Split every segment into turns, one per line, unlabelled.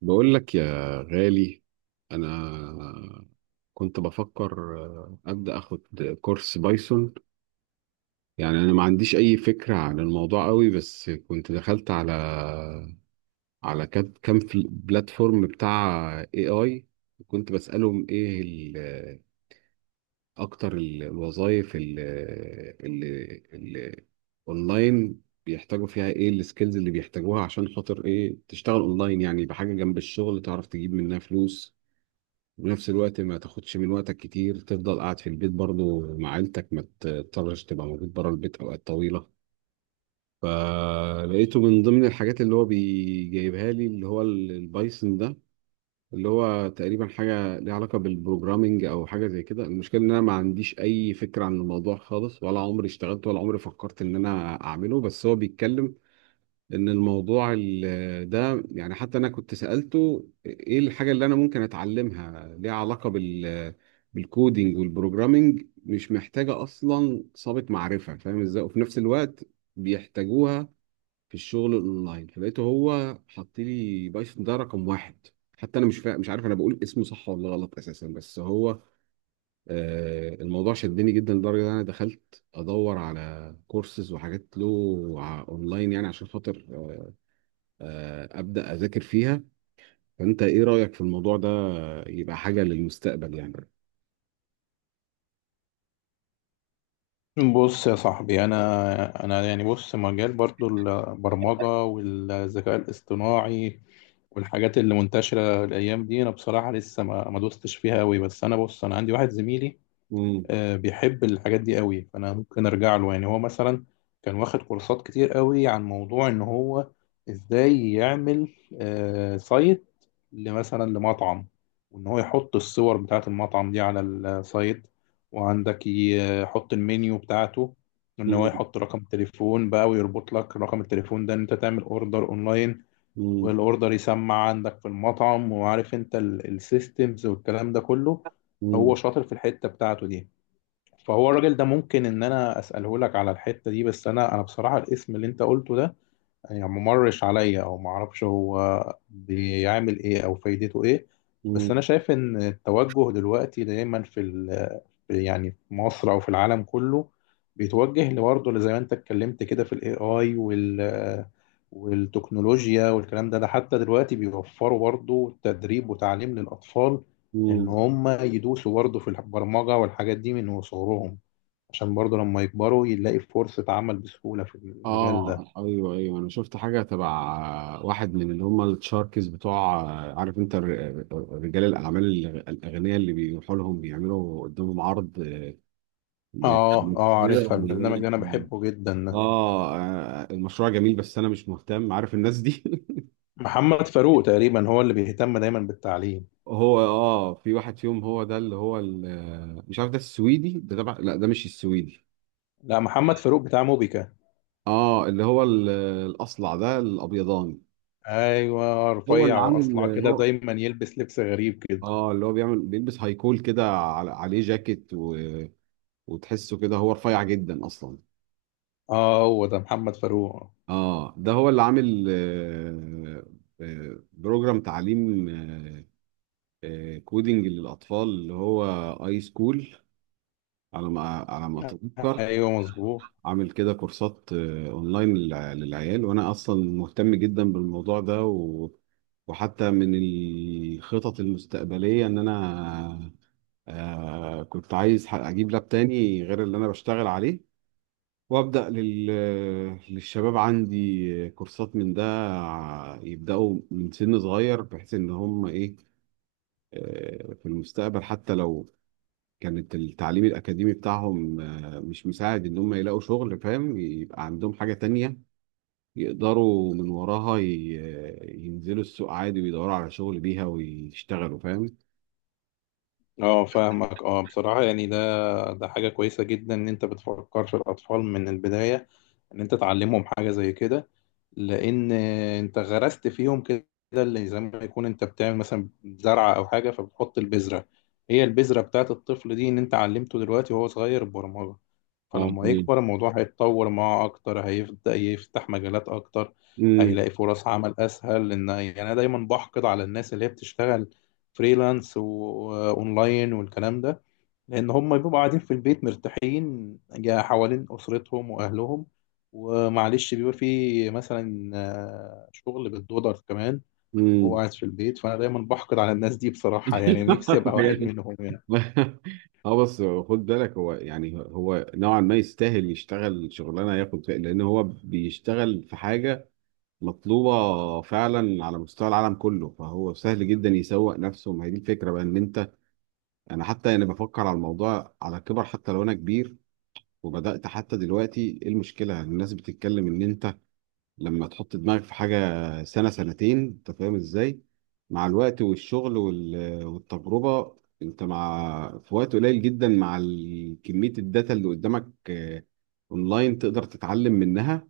بقول لك يا غالي. انا كنت بفكر ابدا اخد كورس بايثون. يعني انا ما عنديش اي فكره عن الموضوع قوي، بس كنت دخلت على بلاتفورم بتاع اي اي. وكنت بسالهم ايه اكتر الوظائف اللي اونلاين بيحتاجوا فيها، ايه السكيلز اللي بيحتاجوها عشان خاطر ايه تشتغل اونلاين؟ يعني بحاجه جنب الشغل تعرف تجيب منها فلوس، وفي نفس الوقت ما تاخدش من وقتك كتير، تفضل قاعد في البيت برضو مع عيلتك، ما تضطرش تبقى موجود بره البيت اوقات طويله. فلقيته من ضمن الحاجات اللي هو بيجيبها لي، اللي هو البايثون ده، اللي هو تقريبا حاجه ليها علاقه بالبروجرامينج او حاجه زي كده. المشكله ان انا ما عنديش اي فكره عن الموضوع خالص، ولا عمري اشتغلت ولا عمري فكرت ان انا اعمله، بس هو بيتكلم ان الموضوع ده، يعني حتى انا كنت سألته ايه الحاجة اللي انا ممكن اتعلمها ليها علاقة بالكودينج والبروجرامينج، مش محتاجة اصلا سابق معرفة، فاهم ازاي؟ وفي نفس الوقت بيحتاجوها في الشغل الاونلاين. فلقيته هو حط لي بايثون ده رقم واحد. حتى انا مش عارف انا بقول اسمه صح ولا غلط اساسا، بس هو الموضوع شدني جدا لدرجة ان انا دخلت ادور على كورسز وحاجات له، اونلاين، يعني عشان خاطر ابدا اذاكر فيها. فانت ايه رايك في الموضوع ده؟ يبقى حاجه للمستقبل يعني؟
بص يا صاحبي، انا يعني بص، مجال برضو البرمجه والذكاء الاصطناعي والحاجات اللي منتشره الايام دي، انا بصراحه لسه ما دوستش فيها قوي. بس انا بص، انا عندي واحد زميلي،
مم.
بيحب الحاجات دي قوي، فانا ممكن ارجع له. يعني هو مثلا كان واخد كورسات كتير قوي عن موضوع ان هو ازاي يعمل سايت لمثلا لمطعم، وان هو يحط الصور بتاعه المطعم دي على السايت، وعندك يحط المنيو بتاعته، ان هو
مم.
يحط رقم تليفون بقى ويربط لك رقم التليفون ده ان انت تعمل اوردر اونلاين،
مم.
والاوردر يسمع عندك في المطعم، وعارف انت السيستمز والكلام ده كله. هو
مم.
شاطر في الحتة بتاعته دي، فهو الراجل ده ممكن ان انا اساله لك على الحته دي. بس انا بصراحه الاسم اللي انت قلته ده يعني ممرش عليا، او ما اعرفش هو بيعمل ايه او فايدته ايه. بس انا
مم.
شايف ان التوجه دلوقتي دايما في يعني في مصر او في العالم كله، بيتوجه لبرضه زي ما انت اتكلمت كده في الاي اي والتكنولوجيا والكلام ده. ده حتى دلوقتي بيوفروا برضه تدريب وتعليم للاطفال ان
مم.
هم يدوسوا برضه في البرمجه والحاجات دي من وصغرهم، عشان برضه لما يكبروا يلاقي فرصة عمل بسهولة في المجال ده.
اه، ايوه، ايوه، انا شفت حاجه تبع واحد من اللي هم التشاركس بتوع. عارف انت رجال الاعمال الاغنياء اللي بيروحوا لهم بيعملوا قدامهم عرض
اه اه،
ل-
عارفها
ويقول
البرنامج
لك
اللي انا بحبه جدا ده.
اه، المشروع جميل بس انا مش مهتم، عارف الناس دي.
محمد فاروق تقريبا هو اللي بيهتم دايما بالتعليم.
هو اه في واحد فيهم هو ده اللي هو مش عارف ده السويدي ده تبع، لا ده مش السويدي.
لا، محمد فاروق بتاع موبيكا.
اه اللي هو الاصلع ده الابيضاني.
ايوه،
هو
رفيع
اللي عامل،
واصلع كده،
هو
دايما يلبس لبس غريب كده.
اه اللي هو بيعمل بيلبس هايكول كده عليه جاكيت وتحسه كده، هو رفيع جدا اصلا.
اه هو ده محمد فاروق.
اه ده هو اللي عامل بروجرام تعليم كودينج للاطفال اللي هو اي سكول، على ما على ما اتذكر.
ايوه مظبوط.
عامل كده كورسات اونلاين للعيال، وانا اصلا مهتم جدا بالموضوع ده وحتى من الخطط المستقبلية ان انا كنت عايز اجيب لاب تاني غير اللي انا بشتغل عليه، وابدا للشباب عندي كورسات من ده، يبداوا من سن صغير بحيث ان هم ايه في المستقبل، حتى لو كانت التعليم الأكاديمي بتاعهم مش مساعد إن هم يلاقوا شغل، فاهم؟ يبقى عندهم حاجة تانية يقدروا من وراها ينزلوا السوق عادي ويدوروا على شغل بيها ويشتغلوا، فاهم؟
اه فاهمك، اه بصراحة يعني ده حاجة كويسة جدا ان انت بتفكر في الاطفال من البداية، ان انت تعلمهم حاجه زي كده. لان انت غرست فيهم كده اللي زي ما يكون انت بتعمل مثلا زرعه او حاجه، فبتحط البذره. هي البذره بتاعت الطفل دي ان انت علمته دلوقتي وهو صغير البرمجه،
اه
فلما
تمام.
يكبر الموضوع هيتطور معاه اكتر، هيبدا يفتح مجالات اكتر،
امم.
هيلاقي فرص عمل اسهل. لان يعني انا دايما بحقد على الناس اللي هي بتشتغل فريلانس واونلاين والكلام ده، لان هم بيبقوا قاعدين في البيت مرتاحين، حوالين اسرتهم واهلهم، ومعلش بيبقى في مثلا شغل بالدولار كمان، وهو
امم.
قاعد في البيت. فانا دايما بحقد على الناس دي بصراحه، يعني نفسي ابقى واحد منهم يعني.
اه بس خد بالك، هو يعني هو نوعا ما يستاهل يشتغل شغلانه ياخد فيها، لان هو بيشتغل في حاجه مطلوبه فعلا على مستوى العالم كله. فهو سهل جدا يسوق نفسه، ما هي دي الفكره بقى ان انت، انا حتى انا بفكر على الموضوع على كبر حتى لو انا كبير. وبدات حتى دلوقتي، ايه المشكله؟ الناس بتتكلم ان انت لما تحط دماغك في حاجة سنة سنتين، انت فاهم ازاي؟ مع الوقت والشغل والتجربة، انت مع في وقت قليل جدا مع كمية الداتا اللي قدامك آه، اونلاين تقدر تتعلم منها،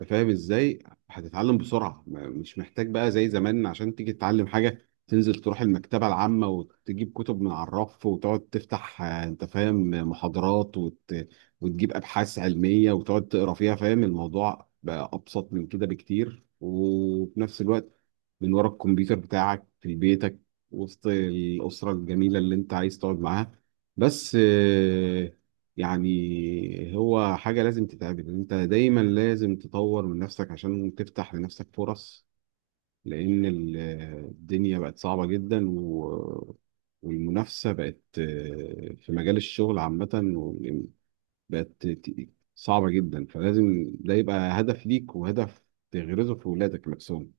انت فاهم ازاي؟ هتتعلم بسرعه، مش محتاج بقى زي زمان عشان تيجي تتعلم حاجه تنزل تروح المكتبه العامه وتجيب كتب من على الرف وتقعد تفتح انت فاهم محاضرات وتجيب ابحاث علميه وتقعد تقرا فيها، فاهم؟ الموضوع بقى ابسط من كده بكتير، وفي نفس الوقت من ورا الكمبيوتر بتاعك في بيتك، وسط الاسره الجميله اللي انت عايز تقعد معاها. بس يعني هو حاجة لازم تتعمل، انت دايما لازم تطور من نفسك عشان تفتح لنفسك فرص. لان الدنيا بقت صعبة جدا والمنافسة بقت في مجال الشغل عامة بقت صعبة جدا. فلازم ده يبقى هدف ليك، وهدف تغرزه في ولادك نفسهم.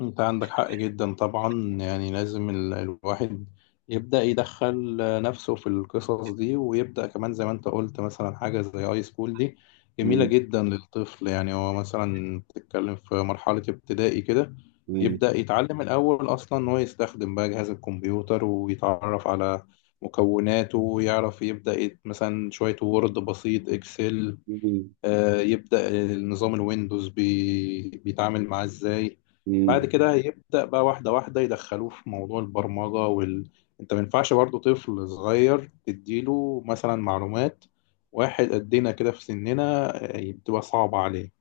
انت عندك حق جدا طبعا، يعني لازم الواحد يبدأ يدخل نفسه في القصص دي، ويبدأ كمان زي ما انت قلت مثلا حاجة زي اي سكول دي، جميلة
مم.
جدا للطفل. يعني هو مثلا بتتكلم في مرحلة ابتدائي كده،
مم.
يبدأ يتعلم الأول أصلا إن هو يستخدم بقى جهاز الكمبيوتر ويتعرف على مكوناته، ويعرف يبدأ مثلا شوية وورد بسيط، إكسل،
مم.
يبدأ النظام الويندوز بيتعامل معاه ازاي.
مم.
بعد كده هيبدأ بقى واحدة واحدة يدخلوه في موضوع البرمجة انت ما ينفعش برضه طفل صغير تديله مثلا معلومات واحد قدنا كده في سننا، بتبقى صعبة عليه.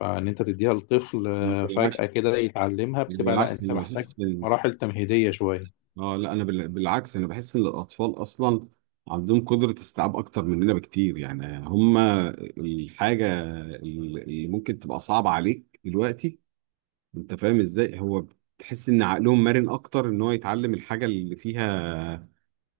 فإن أنت تديها لطفل
بالعكس،
فجأة كده يتعلمها
أنا
بتبقى لأ،
بالعكس،
أنت
أنا
محتاج
بحس،
مراحل تمهيدية شوية.
اه لا انا بالعكس انا بحس ان الاطفال اصلا عندهم قدره استيعاب اكتر مننا بكتير، يعني هم الحاجه اللي ممكن تبقى صعبه عليك دلوقتي، انت فاهم ازاي، هو تحس ان عقلهم مرن اكتر ان هو يتعلم الحاجه اللي فيها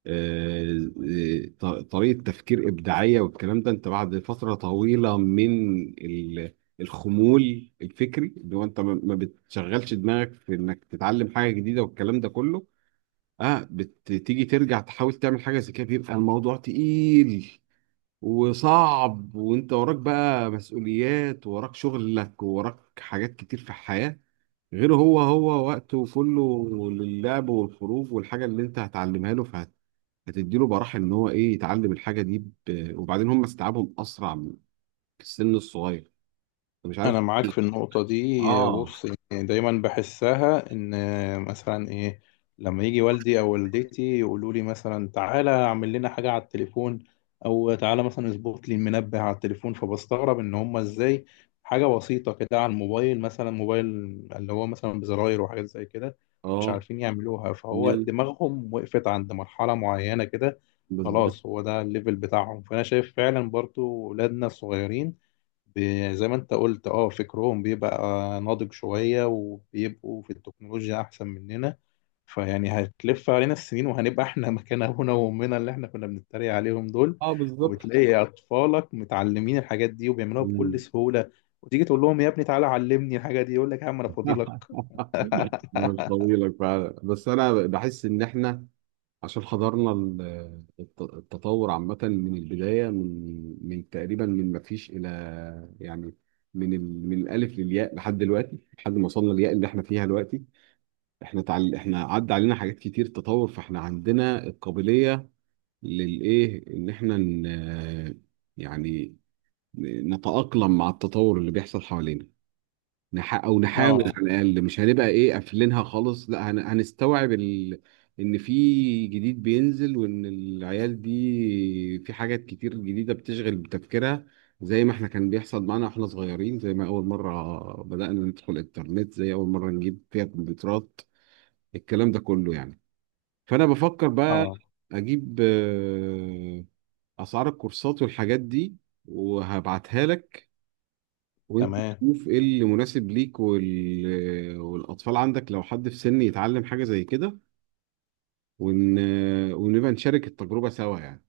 آه، آه، ط- طريقه تفكير ابداعيه والكلام ده، انت بعد فتره طويله من الخمول الفكري اللي هو انت ما ما بتشغلش دماغك في انك تتعلم حاجه جديده والكلام ده كله، اه بتيجي ترجع تحاول تعمل حاجه زي كده بيبقى الموضوع تقيل وصعب، وانت وراك بقى مسؤوليات، وراك شغلك، وراك حاجات كتير في الحياه. غير هو، هو وقته كله للعب والخروج والحاجه اللي انت هتعلمها له، فهتديله براح ان هو ايه يتعلم الحاجه دي. وبعدين هم استيعابهم اسرع في السن الصغير. أنا مش
انا
عارف.
معاك في النقطه دي،
اه.
بص، يعني دايما بحسها ان مثلا ايه، لما يجي والدي او والدتي يقولوا لي مثلا تعالى اعمل لنا حاجه على التليفون، او تعالى مثلا اظبط لي المنبه على التليفون، فبستغرب ان هم ازاي حاجه بسيطه كده على الموبايل، مثلا موبايل اللي هو مثلا بزراير وحاجات زي كده مش
اه.
عارفين يعملوها. فهو
مم،
دماغهم وقفت عند مرحله معينه كده،
بالظبط.
خلاص هو ده الليفل بتاعهم. فانا شايف فعلا برضو ولادنا الصغيرين، زي ما انت قلت اه، فكرهم بيبقى ناضج شوية، وبيبقوا في التكنولوجيا احسن مننا. فيعني هتلف علينا السنين وهنبقى احنا مكان ابونا وامنا اللي احنا كنا بنتريق عليهم دول،
اه، بالظبط.
وتلاقي اطفالك متعلمين الحاجات دي وبيعملوها بكل سهولة، وتيجي تقول لهم يا ابني تعالى علمني الحاجة دي، يقول لك يا عم انا فاضيلك.
مش طويلة فعلا، بس انا بحس ان احنا عشان حضرنا التطور عامة من البداية، من من تقريبا من ما فيش الى، يعني من الالف للياء لحد دلوقتي، لحد ما وصلنا للياء اللي احنا فيها دلوقتي. احنا عدى علينا حاجات كتير تطور، فاحنا عندنا القابلية للايه ان احنا يعني نتأقلم مع التطور اللي بيحصل حوالينا، او نحاول
اه
على الاقل. مش هنبقى ايه قافلينها خالص، لا هنستوعب ان في جديد بينزل، وان العيال دي في حاجات كتير جديده بتشغل بتفكيرها، زي ما احنا كان بيحصل معانا واحنا صغيرين، زي ما اول مره بدانا ندخل الانترنت، زي اول مره نجيب فيها كمبيوترات، الكلام ده كله يعني. فانا بفكر بقى
اه
اجيب اسعار الكورسات والحاجات دي وهبعتها لك، وانت
تمام.
تشوف ايه اللي مناسب ليك، والاطفال عندك لو حد في سن يتعلم حاجه زي كده، ون... ونبقى نشارك التجربه سوا يعني.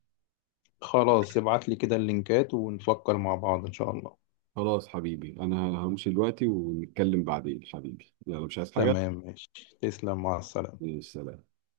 خلاص ابعت لي كده اللينكات ونفكر مع بعض ان شاء الله.
خلاص حبيبي، انا همشي دلوقتي ونتكلم بعدين حبيبي، يلا مش عايز حاجه.
تمام ماشي، تسلم، مع السلامة.
سلام.